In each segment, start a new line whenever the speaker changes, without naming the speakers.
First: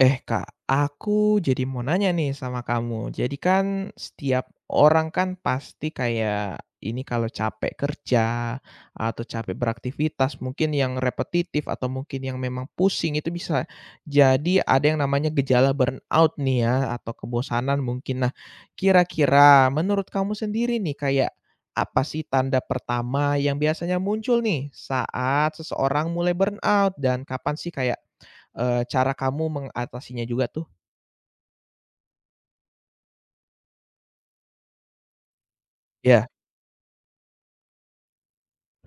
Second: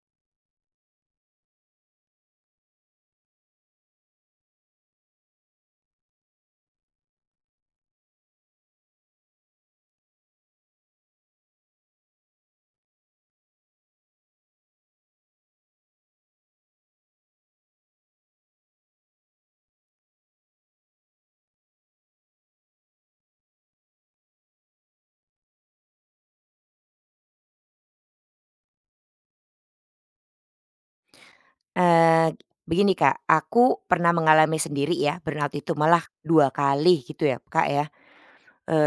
Eh Kak, aku jadi mau nanya nih sama kamu. Jadi kan setiap orang kan pasti kayak ini kalau capek kerja atau capek beraktivitas mungkin yang repetitif atau mungkin yang memang pusing itu bisa jadi ada yang namanya gejala burnout nih ya atau kebosanan mungkin. Nah, kira-kira menurut kamu sendiri nih kayak apa sih tanda pertama yang biasanya muncul nih saat seseorang mulai burnout dan kapan sih kayak cara kamu mengatasinya juga tuh?
Eee, begini Kak, aku pernah mengalami sendiri ya burnout itu, malah
Iya.
2 kali gitu ya Kak ya.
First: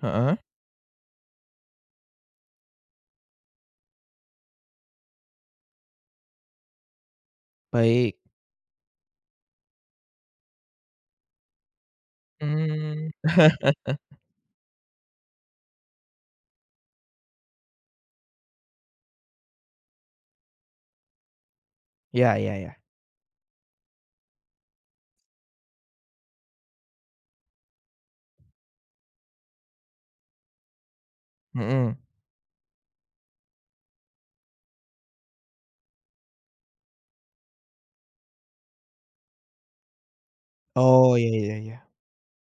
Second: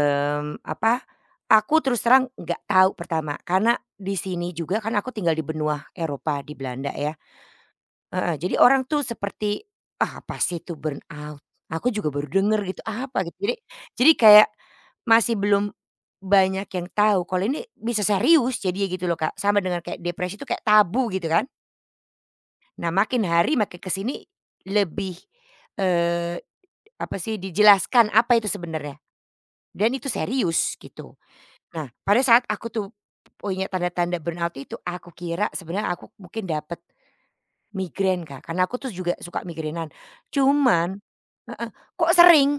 Heeh.
apa, aku terus terang nggak tahu pertama, karena di sini juga kan aku tinggal di benua Eropa, di Belanda ya,
Baik.
heeh, jadi orang tuh seperti, "Ah, apa sih itu burnout?" Aku juga baru denger gitu,
Mmm,
"Apa?" gitu. Jadi kayak masih belum banyak yang tahu kalau ini bisa serius jadi gitu loh Kak, sama dengan kayak depresi itu kayak tabu gitu kan.
ya ya ya.
Nah, makin hari makin ke sini lebih, eee, apa sih, dijelaskan apa itu sebenarnya dan itu serius gitu. Nah,
Mhm.
pada saat aku tuh punya tanda-tanda burnout itu, aku kira sebenarnya aku mungkin dapat migrain, Kak, karena aku tuh juga suka migrainan. Cuman
Oh, ya ya
heeh,
ya.
kok sering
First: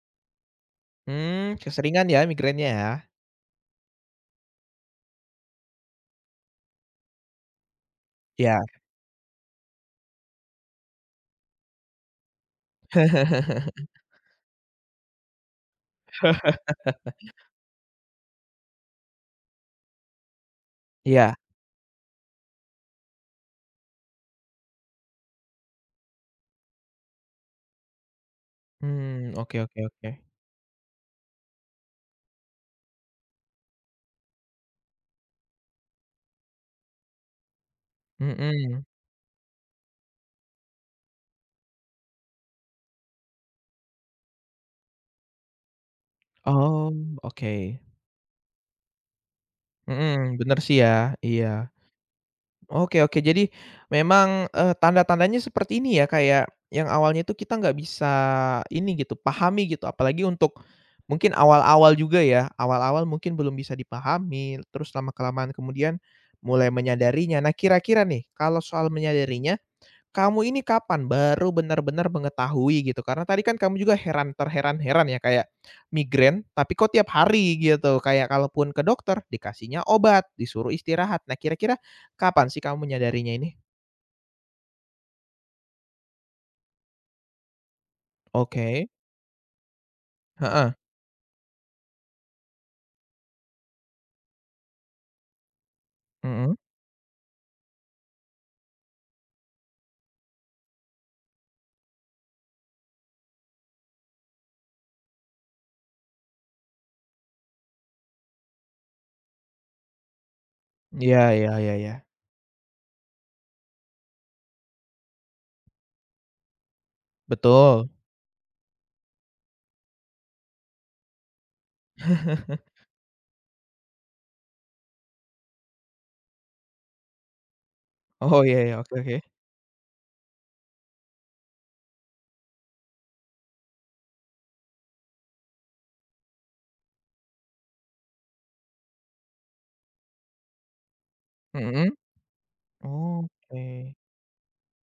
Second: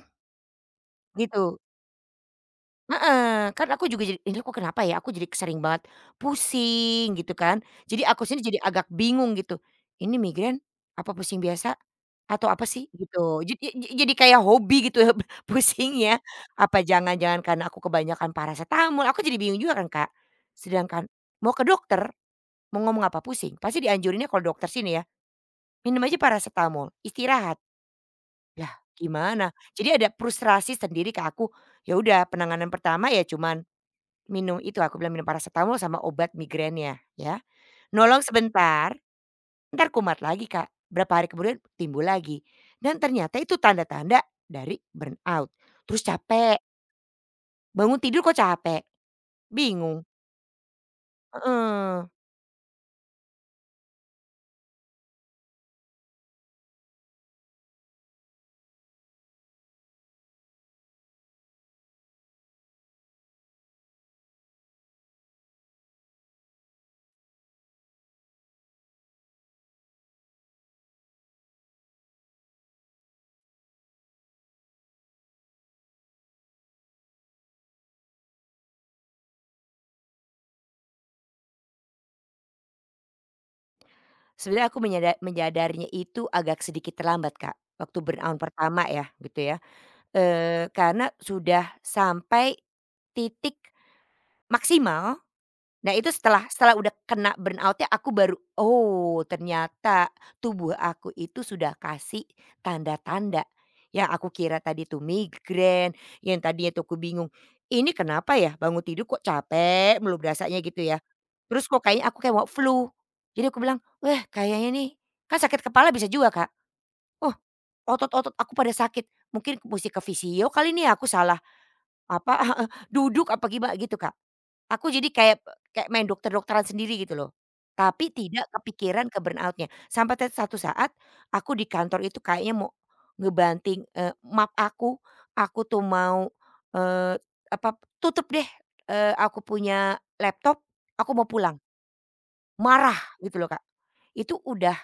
Mmm,
gitu
keseringan ya migrainnya ya?
heeh, kan aku juga jadi, "Ini kok kenapa ya aku jadi sering banget pusing?" Gitu kan. Jadi aku sini
Iya.
jadi agak bingung gitu, "Ini migrain apa pusing biasa? Atau apa sih gitu." Jadi ja jadi kayak hobi gitu ya, pusing ya. Apa jangan-jangan karena aku kebanyakan parasetamol, aku jadi bingung juga kan, Kak. Sedangkan
Iya.
mau ke dokter, mau ngomong apa, pusing. Pasti dianjurinnya kalau dokter sini ya, minum aja parasetamol, istirahat. Lah
Mmm,
gimana?
oke oke
Jadi ada
oke.
frustrasi sendiri ke aku. Ya udah penanganan pertama ya cuman minum itu, aku bilang minum parasetamol sama obat migrainnya ya, nolong
Mhm.
sebentar. Entar kumat lagi Kak, berapa hari kemudian timbul lagi, dan ternyata itu tanda-tanda dari burnout. Terus capek,
Oh, oke.
bangun tidur kok capek, bingung,
Mhm, bener sih ya, iya.
heeh.
Oke oke. Jadi memang, tanda-tandanya seperti ini ya, kayak yang awalnya itu kita nggak bisa ini gitu, pahami gitu, apalagi untuk mungkin awal-awal juga ya, awal-awal mungkin belum bisa dipahami, terus lama-kelamaan kemudian mulai menyadarinya. Nah, kira-kira nih, kalau soal menyadarinya, kamu ini kapan baru benar-benar mengetahui gitu? Karena tadi kan kamu juga heran terheran-heran ya kayak migrain tapi kok tiap hari gitu, kayak kalaupun ke dokter dikasihnya obat, disuruh istirahat. Nah kira-kira kapan sih kamu menyadarinya ini?
Sebenarnya aku menyadarinya itu agak sedikit terlambat Kak, waktu burnout pertama
Oke,
ya gitu ya,
heeh,
karena sudah sampai titik maksimal. Nah itu setelah
mhm.
setelah udah kena burnout-nya aku baru, "Oh ternyata tubuh aku itu sudah kasih tanda-tanda." Yang aku kira tadi tuh migrain, yang tadinya tuh aku bingung, "Ini kenapa ya bangun tidur kok capek belum berasanya?" Gitu ya.
Iya iya
Terus
iya
kok
iya,
kayaknya aku kayak mau flu. Jadi aku bilang, "Wah kayaknya nih," kan sakit kepala bisa juga Kak, "Oh
betul.
otot-otot aku pada sakit, mungkin mesti ke fisio kali nih ya, aku salah apa, duduk apa gimana?" Gitu Kak. Aku jadi kayak kayak main dokter-dokteran sendiri gitu loh. Tapi
Oh
tidak
iya iya, oke
kepikiran
oke,
ke burnout-nya. Sampai satu saat aku di kantor itu kayaknya mau ngebanting, map aku tuh mau, eee, apa, "Tutup deh, aku punya laptop, aku mau pulang."
mhm,
Marah gitu loh,
oke.
Kak. Itu udah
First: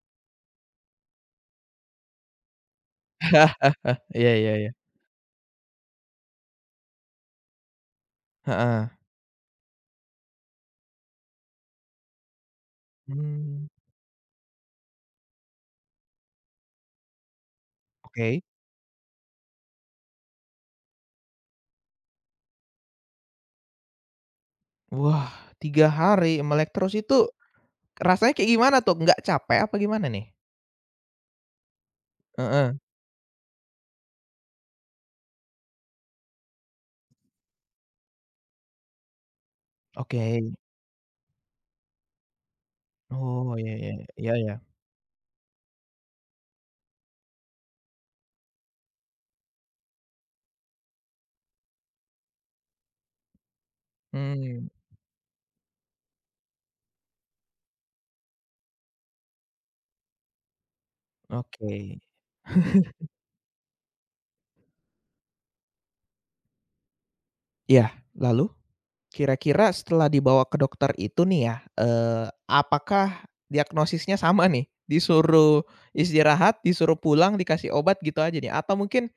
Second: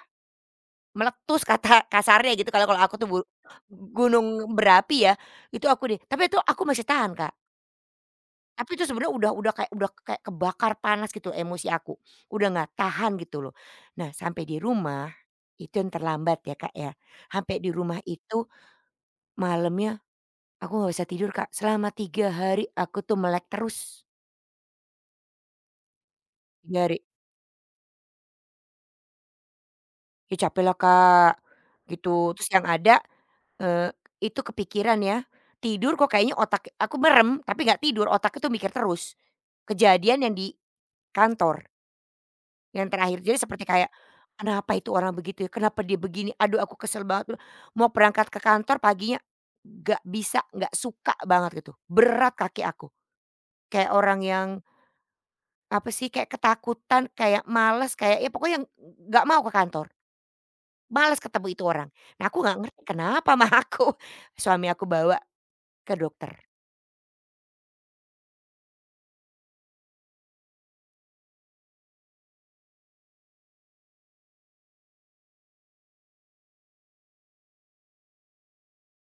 meletus kata kasarnya gitu kalau kalau aku tuh
Iya iya
gunung
iya,
berapi ya, itu aku deh tapi itu aku masih tahan, Kak. Tapi itu
heeh,
sebenarnya udah kayak kebakar panas gitu loh emosi aku, udah nggak tahan gitu loh.
mmm,
Nah sampai di rumah, itu yang terlambat ya Kak ya, sampai di rumah
oke.
itu malamnya aku nggak bisa tidur Kak, selama 3 hari aku tuh melek terus,
Wah, 3 hari melek
3
terus
hari.
itu rasanya kayak gimana tuh? Nggak capek apa gimana nih?
Ya capek lah Kak, gitu. Terus yang
Heeh,
ada, eee, itu kepikiran ya, tidur kok kayaknya otak aku merem tapi nggak tidur, otak itu mikir terus, kejadian yang di
oke.
kantor. Yang terakhir, jadi
Oh,
seperti
ya
kayak,
ya, iya iya.
"Kenapa itu orang begitu ya? Kenapa dia begini? Aduh aku kesel banget." Mau berangkat ke kantor paginya, gak bisa, gak suka banget gitu, berat kaki aku. Kayak orang yang,
Mmm,
apa sih, kayak ketakutan, kayak males, kayak ya pokoknya yang gak mau ke kantor, males ketemu itu orang.
oke.
Nah aku nggak ngerti kenapa mah aku, suami aku bawa ke dokter.
Iya, lalu? Kira-kira setelah dibawa ke dokter itu nih ya, apakah diagnosisnya sama nih? Disuruh istirahat, disuruh pulang, dikasih obat gitu aja nih? Atau mungkin,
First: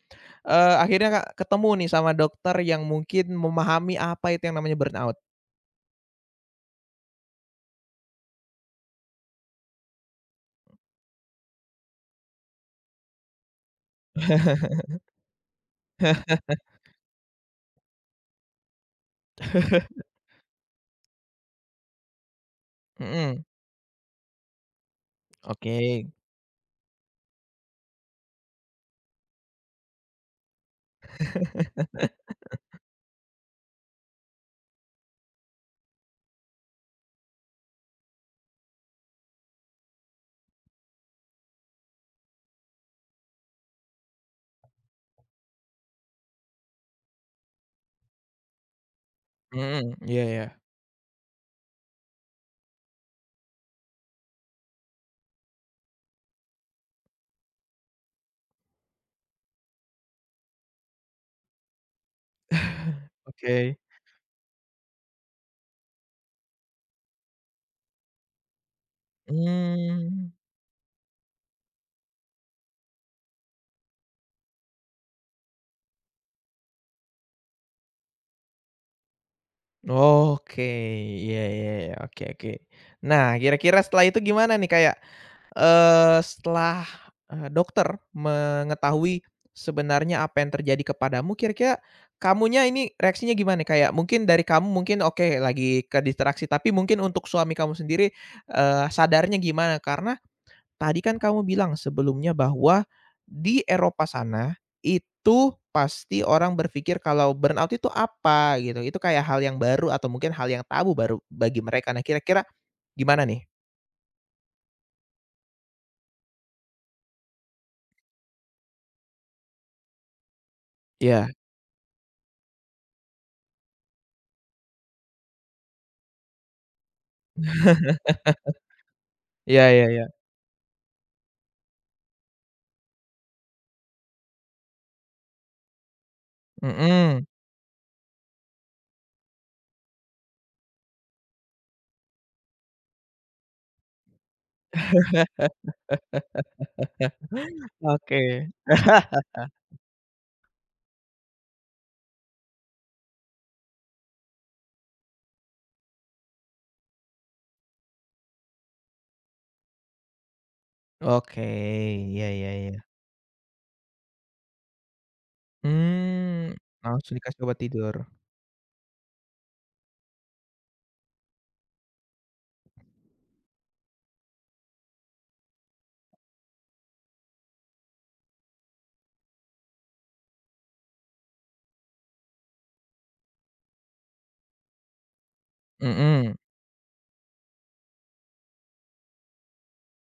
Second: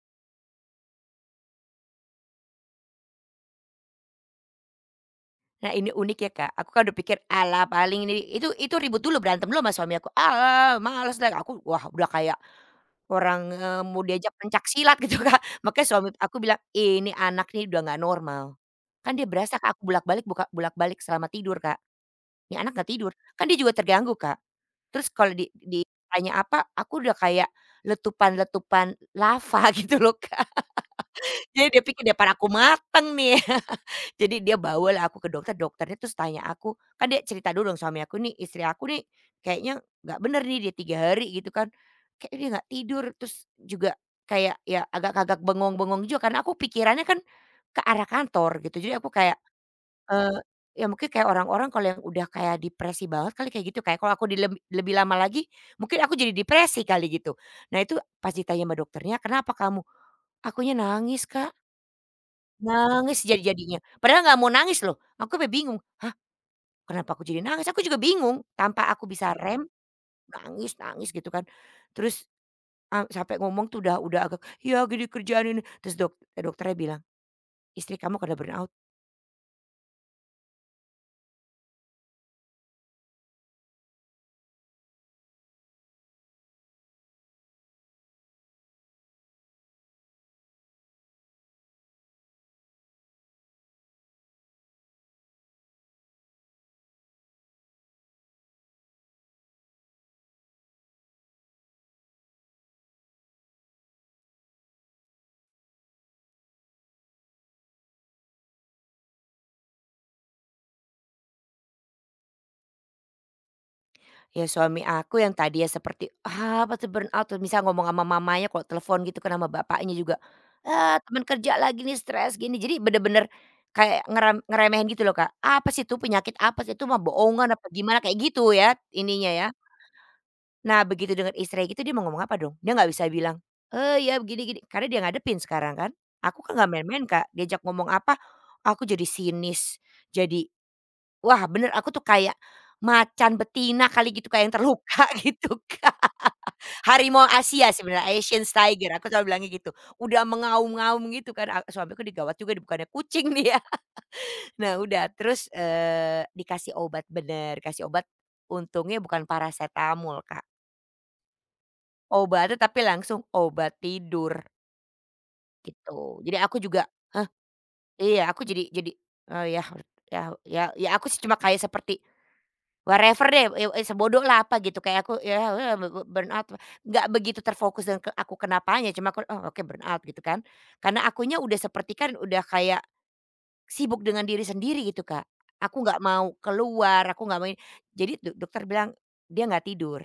akhirnya Kak, ketemu nih sama dokter yang mungkin memahami apa itu yang namanya burnout?
Nah ini unik ya Kak, aku kan udah pikir, "ala paling ini itu ribut dulu, berantem dulu sama suami aku, ala males deh." Aku wah udah kayak orang, mau diajak pencaksilat gitu, Kak. Makanya suami aku bilang, "Ini anak nih udah nggak normal." Kan dia berasa, Kak, aku bolak-balik buka bolak-balik selama tidur, Kak. Ini anak nggak tidur,
Mhm,
kan dia juga terganggu, Kak. Terus kalau
oke.
ditanya apa, aku udah kayak letupan-letupan lava gitu loh, Kak. Jadi dia pikir depan aku mateng nih. Jadi dia bawalah aku ke dokter, dokternya terus tanya aku, kan dia cerita dulu dong suami aku nih, istri aku nih kayaknya nggak bener nih dia 3 hari gitu kan. Kayaknya dia nggak tidur, terus juga kayak ya agak-agak bengong-bengong juga karena aku pikirannya kan ke arah kantor gitu. Jadi aku kayak,
Mhm, iya
eee,
iya,
ya mungkin kayak orang-orang kalau yang udah kayak depresi banget kali kayak gitu, kayak kalau aku lebih lama lagi mungkin aku jadi depresi kali gitu. Nah itu pas ditanya sama dokternya, "Kenapa kamu?" "Akunya nangis, Kak." Nangis
oke.
jadi-jadinya, padahal nggak mau nangis loh, aku sampai bingung, "Hah, kenapa aku jadi nangis?" Aku juga bingung, tanpa aku bisa rem,
Mmm.
nangis nangis gitu kan. Terus, sampai ngomong tuh udah agak, "Ya gini kerjaan ini," terus dokternya bilang, "Istri kamu kena burnout."
Oke, iya iya iya, oke oke. Nah, kira-kira setelah itu gimana nih kayak, setelah, dokter mengetahui sebenarnya apa yang terjadi kepadamu, kira-kira kamunya ini reaksinya gimana nih? Kayak mungkin dari kamu mungkin oke lagi ke distraksi, tapi mungkin untuk suami kamu sendiri, sadarnya gimana? Karena tadi kan kamu bilang sebelumnya bahwa di Eropa sana, itu pasti orang berpikir kalau burnout itu apa gitu, itu kayak hal yang baru atau mungkin hal yang tabu baru bagi mereka. Nah kira-kira gimana nih?
Ya suami aku yang tadinya seperti, ah, "Apa tuh burnout?" Tuh misal ngomong sama mamanya kalau telepon gitu kan, sama bapaknya juga, "Ah, teman
Iya,
kerja lagi nih stres gini." Jadi bener-bener kayak ngeremehin gitu loh, Kak. "Apa sih itu penyakit apa sih? Itu mah bohongan apa gimana?" Kayak gitu ya ininya ya.
iya iya iya,
Nah, begitu denger istri gitu dia mau ngomong apa dong? Dia nggak bisa bilang, "eh ya begini-gini," karena dia ngadepin sekarang kan. Aku kan nggak main-main,
mhm,
Kak, diajak ngomong apa, aku jadi sinis, jadi wah bener aku tuh kayak macan betina kali gitu, kayak yang terluka gitu, Kak. Harimau Asia sebenarnya,
oke
Asian Tiger, aku selalu bilangnya gitu. Udah mengaum-ngaum gitu kan, suamiku digawat juga bukannya kucing dia. Nah udah terus, dikasih obat bener, kasih obat untungnya bukan parasetamol, Kak.
oke, iya iya
Obatnya
iya,
tapi langsung obat tidur gitu. Jadi
mmm,
aku juga,
langsung
"Hah?"
dikasih obat tidur,
Iya aku oh ya ya ya ya aku sih cuma kayak seperti whatever deh, sebodoh lah apa gitu kayak aku ya ya be be burnout, nggak begitu terfokus dengan ke aku kenapanya cuma aku, "Oh oke burnout," gitu kan. Karena akunya udah seperti kan udah kayak sibuk dengan diri sendiri gitu, Kak. Aku nggak mau
mhm,
keluar, aku nggak mau ini. Jadi dokter bilang, "Dia nggak tidur."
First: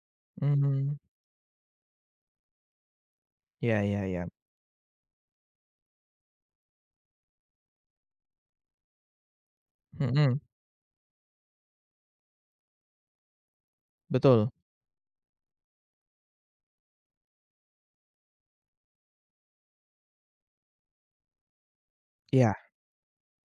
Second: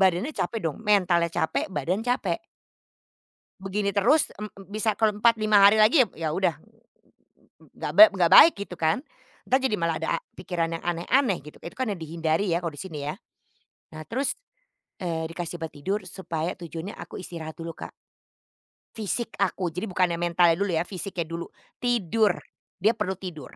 Badannya capek dong,
mmm,
mentalnya capek, badan capek.
iya
Begini
iya iya,
terus, bisa kalau 4 5 hari lagi ya ya udah nggak baik gitu kan. Entar jadi malah ada
mhm,
pikiran yang aneh-aneh gitu, itu kan yang dihindari ya kalau di sini ya. Nah terus,
betul,
dikasih obat tidur supaya tujuannya aku istirahat dulu Kak, fisik aku jadi bukannya mentalnya dulu ya, fisiknya dulu, tidur,
iya,
dia perlu tidur,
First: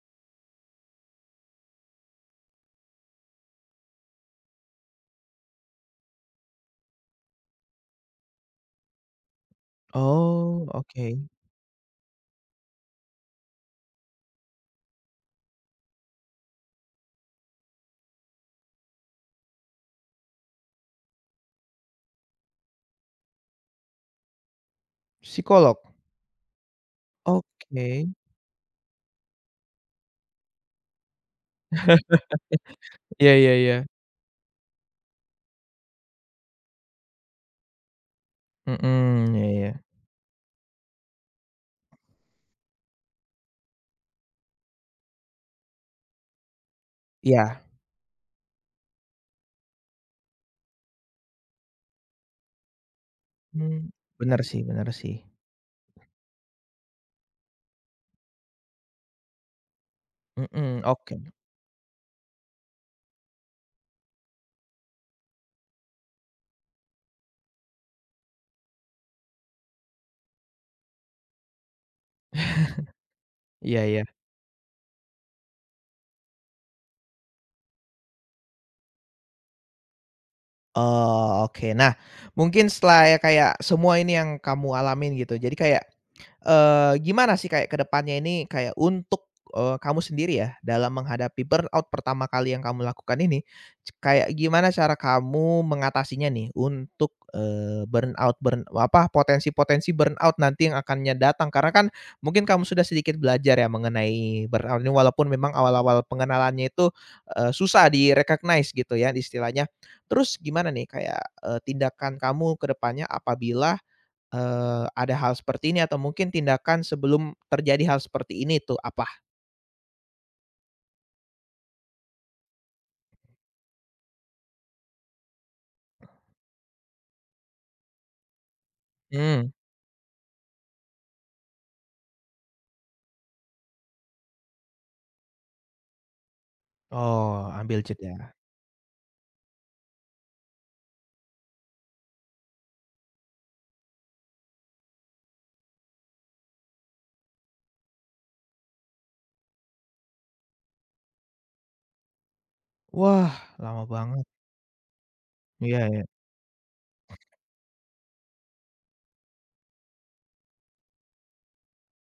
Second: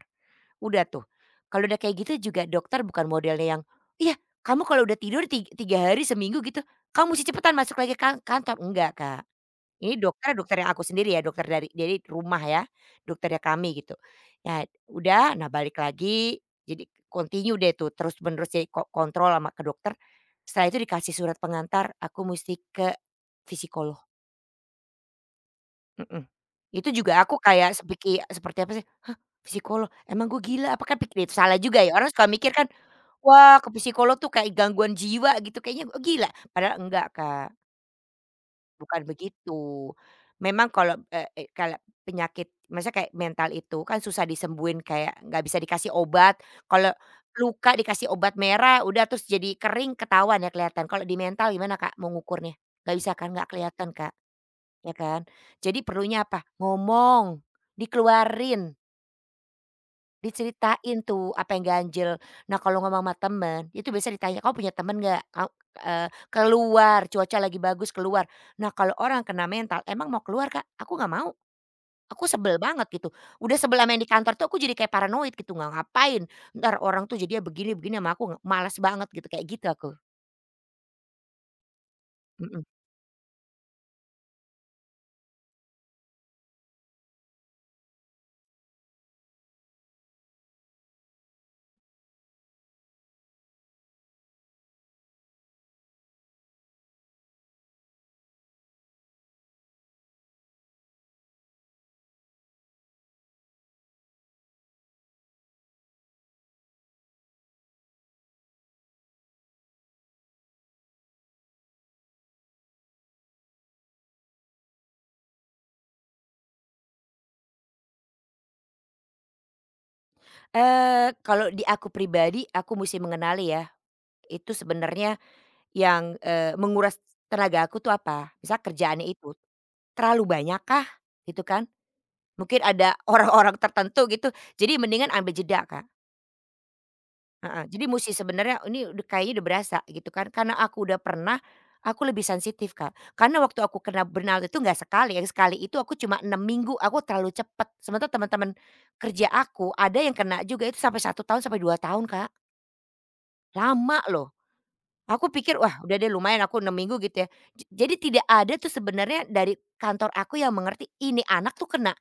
udah tuh. Kalau udah kayak gitu juga dokter bukan modelnya yang, "Iya kamu kalau udah tidur 3 hari seminggu gitu, kamu mesti cepetan masuk lagi ke kan kantor," enggak Kak. Ini dokter, dokter
oh
yang aku
oke,
sendiri ya, dokter dari rumah ya, dokternya kami gitu. Ya udah, nah balik lagi, jadi continue deh tuh terus menerus jadi kontrol sama ke dokter. Setelah itu dikasih surat pengantar aku mesti ke fisikolog,
psikolog?
mhm. Itu juga aku kayak
Oke,
seperti apa sih, "Hah, fisikolog? Emang gue gila apa?" Kan pikir itu salah juga ya, orang suka mikir kan,
iya iya
"Wah, ke
iya.
psikolog tuh kayak gangguan jiwa gitu kayaknya, gue gila." Padahal enggak, Kak. Bukan
Mhm, iya iya.
begitu. Memang kalau, eee eee, kalau penyakit maksudnya kayak mental itu kan susah disembuhin kayak nggak bisa dikasih obat. Kalau
Iya.
luka dikasih obat merah udah terus jadi kering ketahuan ya kelihatan. Kalau di mental gimana Kak mau ngukurnya? Nggak bisa kan nggak
Mmm,
kelihatan Kak,
bener sih bener
ya
sih.
kan. Jadi perlunya apa? Ngomong, dikeluarin.
Mhm,
Diceritain
oke.
tuh apa yang ganjel. Nah kalau ngomong sama temen, itu biasa ditanya, "Kamu punya temen nggak?" Eee, "Keluar, cuaca lagi bagus, keluar." Nah kalau orang kena mental, "Emang mau keluar, Kak?" "Aku nggak mau." Aku sebel banget gitu. Udah sebel
Iya
ama
iya.
yang di kantor tuh aku jadi kayak paranoid gitu, nggak ngapain. Entar orang tuh jadinya begini-begini sama aku, nggak- malas banget gitu, kayak gitu aku.
Oh, oke. Nah,
Mhm.
mungkin setelah ya kayak semua ini yang kamu alamin gitu, jadi kayak, gimana sih kayak kedepannya ini kayak untuk, kamu sendiri ya dalam menghadapi burnout pertama kali yang kamu lakukan ini, kayak gimana cara kamu mengatasinya nih untuk, burnout apa, potensi-potensi burnout nanti yang akannya datang? Karena kan mungkin kamu sudah sedikit belajar ya mengenai burnout ini walaupun memang awal-awal pengenalannya itu, susah di-recognize gitu ya istilahnya. Terus gimana nih kayak, tindakan kamu ke depannya apabila, ada hal seperti ini atau mungkin tindakan sebelum terjadi hal seperti ini tuh apa?
Kalau di aku pribadi, aku mesti mengenali ya, itu sebenarnya yang, menguras tenaga aku tuh apa. Misal kerjaannya itu.
Mmm,
Terlalu banyakkah? Gitu kan. Mungkin ada orang-orang tertentu gitu, jadi mendingan ambil jeda, Kak,
oh
heeh.
ambil
Jadi musti
jeda.
sebenarnya ini udah kayaknya udah berasa gitu kan, karena aku udah pernah, aku lebih sensitif, Kak. Karena waktu aku kena burnout itu nggak sekali yang sekali itu aku cuma 6 minggu, aku terlalu cepet. Sementara teman-teman kerja aku ada yang kena juga itu sampai satu tahun sampai 2 tahun, Kak.
Wah lama
Lama
banget.
loh. Aku pikir,
Iya
"Wah, udah
ya,
deh lumayan aku 6 minggu," gitu ya. Jadi tidak ada tuh sebenarnya dari kantor aku yang mengerti, ini anak tuh kena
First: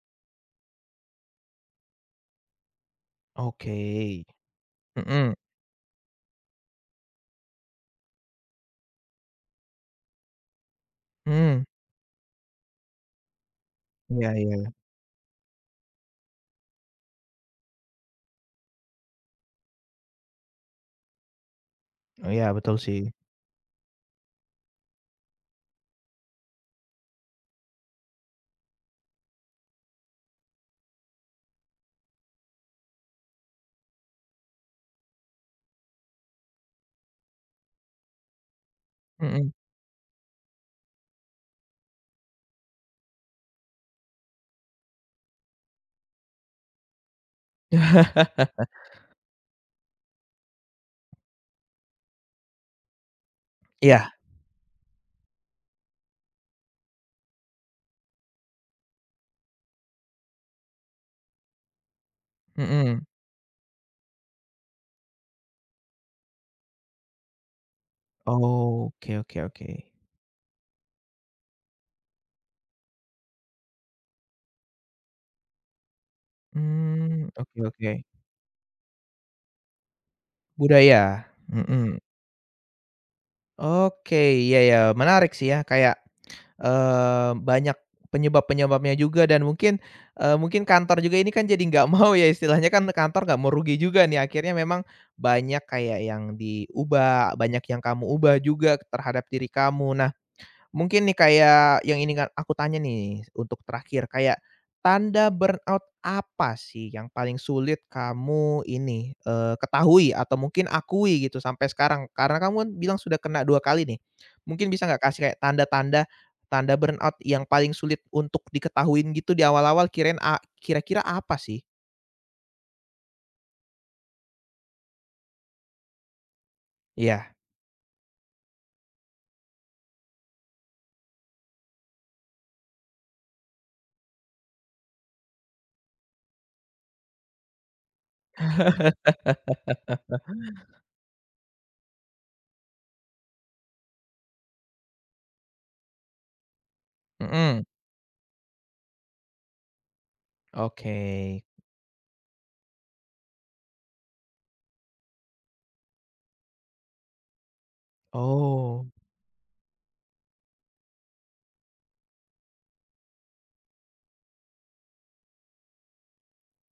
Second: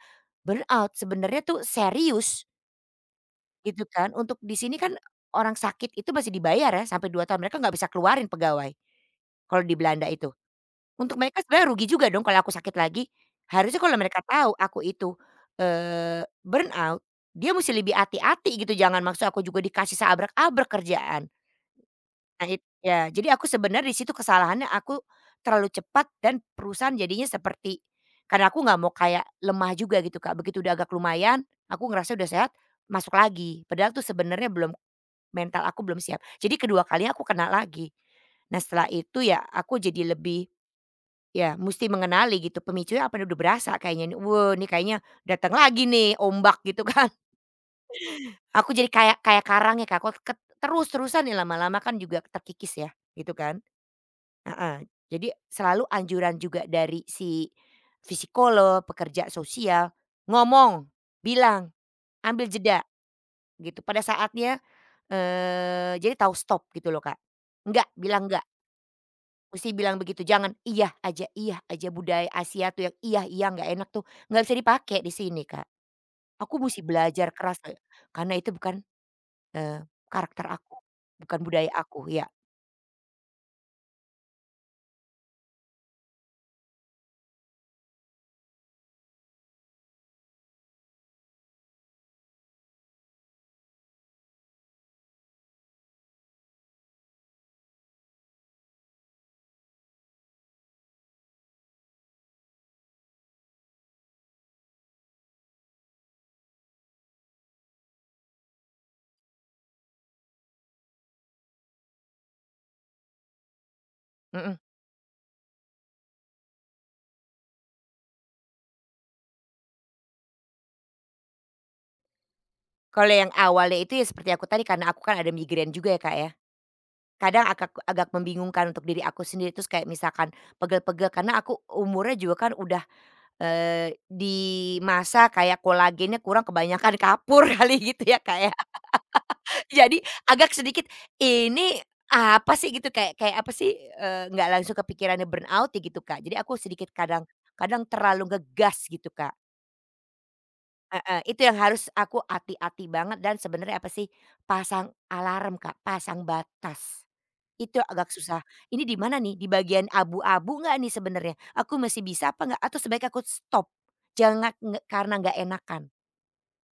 burnout, sebenarnya tuh serius,
oke.
gitu kan. Untuk di sini kan
Mhm,
orang sakit itu masih dibayar ya sampai 2 tahun, mereka nggak bisa keluarin pegawai, kalau di Belanda itu. Untuk mereka
mmm,
sebenarnya rugi juga dong kalau aku sakit lagi. Harusnya kalau mereka
iya
tahu
iya.
aku itu, burnout, dia mesti lebih hati-hati gitu, jangan maksud aku juga dikasih seabrek-abrek kerjaan.
Oh iya
Nah it
betul sih.
ya, jadi aku sebenarnya di situ kesalahannya aku terlalu cepat dan perusahaan jadinya seperti karena aku nggak mau kayak lemah juga gitu, Kak. Begitu udah agak lumayan, aku ngerasa udah sehat, masuk lagi. Padahal tuh sebenarnya belum mental aku belum siap. Jadi kedua kalinya aku kena lagi. Nah, setelah itu ya
Mhm.
aku jadi lebih ya mesti mengenali gitu pemicunya apa nih, udah berasa kayaknya nih. Wah, ini kayaknya datang lagi nih ombak gitu kan. Aku jadi kayak kayak karang ya, Kak. Aku terus-terusan nih lama-lama kan juga terkikis ya, gitu kan.
Iya,
Heeh, jadi selalu anjuran juga dari si psikolog, pekerja sosial, ngomong, bilang, ambil jeda
mhm.
gitu pada saatnya, jadi tahu stop gitu loh, Kak. Enggak, bilang enggak,
Oke oke oke.
mesti bilang begitu, jangan iya aja iya aja, budaya Asia tuh yang iya iya nggak enak tuh nggak bisa dipakai di sini, Kak. Aku mesti
Hmm
belajar
oke
keras,
oke.
karena itu bukan, eee, karakter aku,
Budaya,
bukan budaya
mhm.
aku, iya,
Oke, iya ya menarik sih ya kayak banyak penyebab-penyebabnya juga dan mungkin, mungkin kantor juga ini kan jadi nggak mau ya istilahnya kan kantor nggak mau rugi juga nih akhirnya memang banyak kayak yang diubah, banyak yang kamu ubah juga terhadap diri kamu. Nah, mungkin nih kayak yang ini kan aku tanya nih untuk terakhir, kayak tanda burnout apa sih yang paling sulit kamu ini, ketahui atau mungkin akui gitu sampai sekarang? Karena kamu kan bilang sudah kena 2 kali nih.
mhm.
Mungkin bisa nggak kasih kayak tanda-tanda, tanda burnout yang paling sulit untuk diketahuin gitu di awal-awal kirain kira-kira apa sih?
Kalau yang awalnya itu ya seperti aku tadi karena aku kan ada migrain juga ya, Kak, ya.
Iya.
Kadang agak agak membingungkan untuk diri aku sendiri, terus kayak misalkan pegel-pegel karena aku umurnya juga kan udah, di masa kayak kolagennya kurang kebanyakan kapur kali gitu ya, kayak. Jadi agak sedikit, "Ini apa sih?" Gitu kayak kayak apa sih, nggak langsung kepikirannya burnout ya gitu, Kak. Jadi aku sedikit kadang
Mhm,
kadang terlalu ngegas gitu, Kak.
oke.
Heeh, itu yang harus aku hati-hati banget dan sebenarnya apa sih, pasang alarm, Kak, pasang batas. Itu agak susah. Ini
Oh,
di mana nih? Di bagian abu-abu nggak nih sebenarnya? Aku masih bisa apa nggak? Atau sebaiknya aku stop? Jangan karena nggak enakan.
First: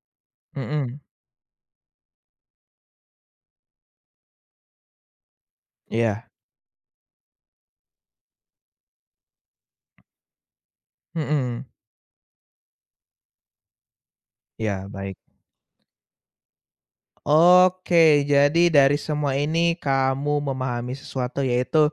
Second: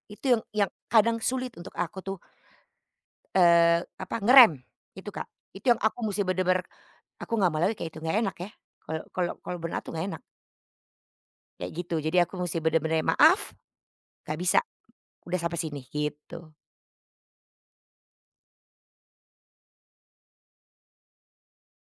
Itu yang
mhm,
kadang sulit untuk aku tuh, apa, ngerem itu, Kak. Itu yang aku mesti
iya,
bener-bener, aku nggak mau lagi kayak itu, nggak enak ya. Kalau kalau kalau benar tuh nggak enak,
mhm,
kayak gitu. Jadi aku mesti bener-bener, "Maaf, nggak bisa,
iya baik.
udah sampai sini," gitu.
Oke, jadi dari semua ini kamu memahami sesuatu yaitu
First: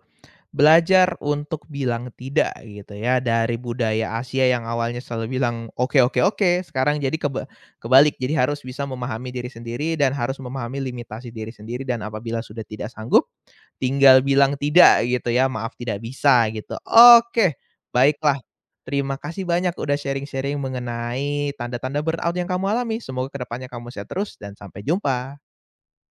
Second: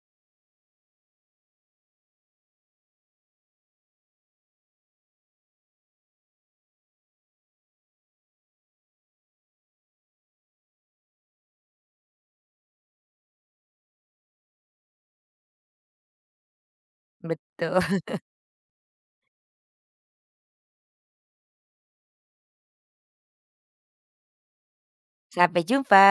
belajar untuk bilang tidak gitu ya dari budaya Asia yang awalnya selalu bilang oke oke oke sekarang jadi kebalik jadi harus bisa memahami diri sendiri dan harus memahami limitasi diri sendiri dan apabila sudah tidak sanggup tinggal bilang tidak gitu ya maaf tidak bisa gitu. Oke,
Betul.
baiklah. Terima kasih banyak udah sharing-sharing mengenai tanda-tanda burnout yang kamu alami. Semoga kedepannya kamu sehat terus dan sampai jumpa.
Sampai jumpa.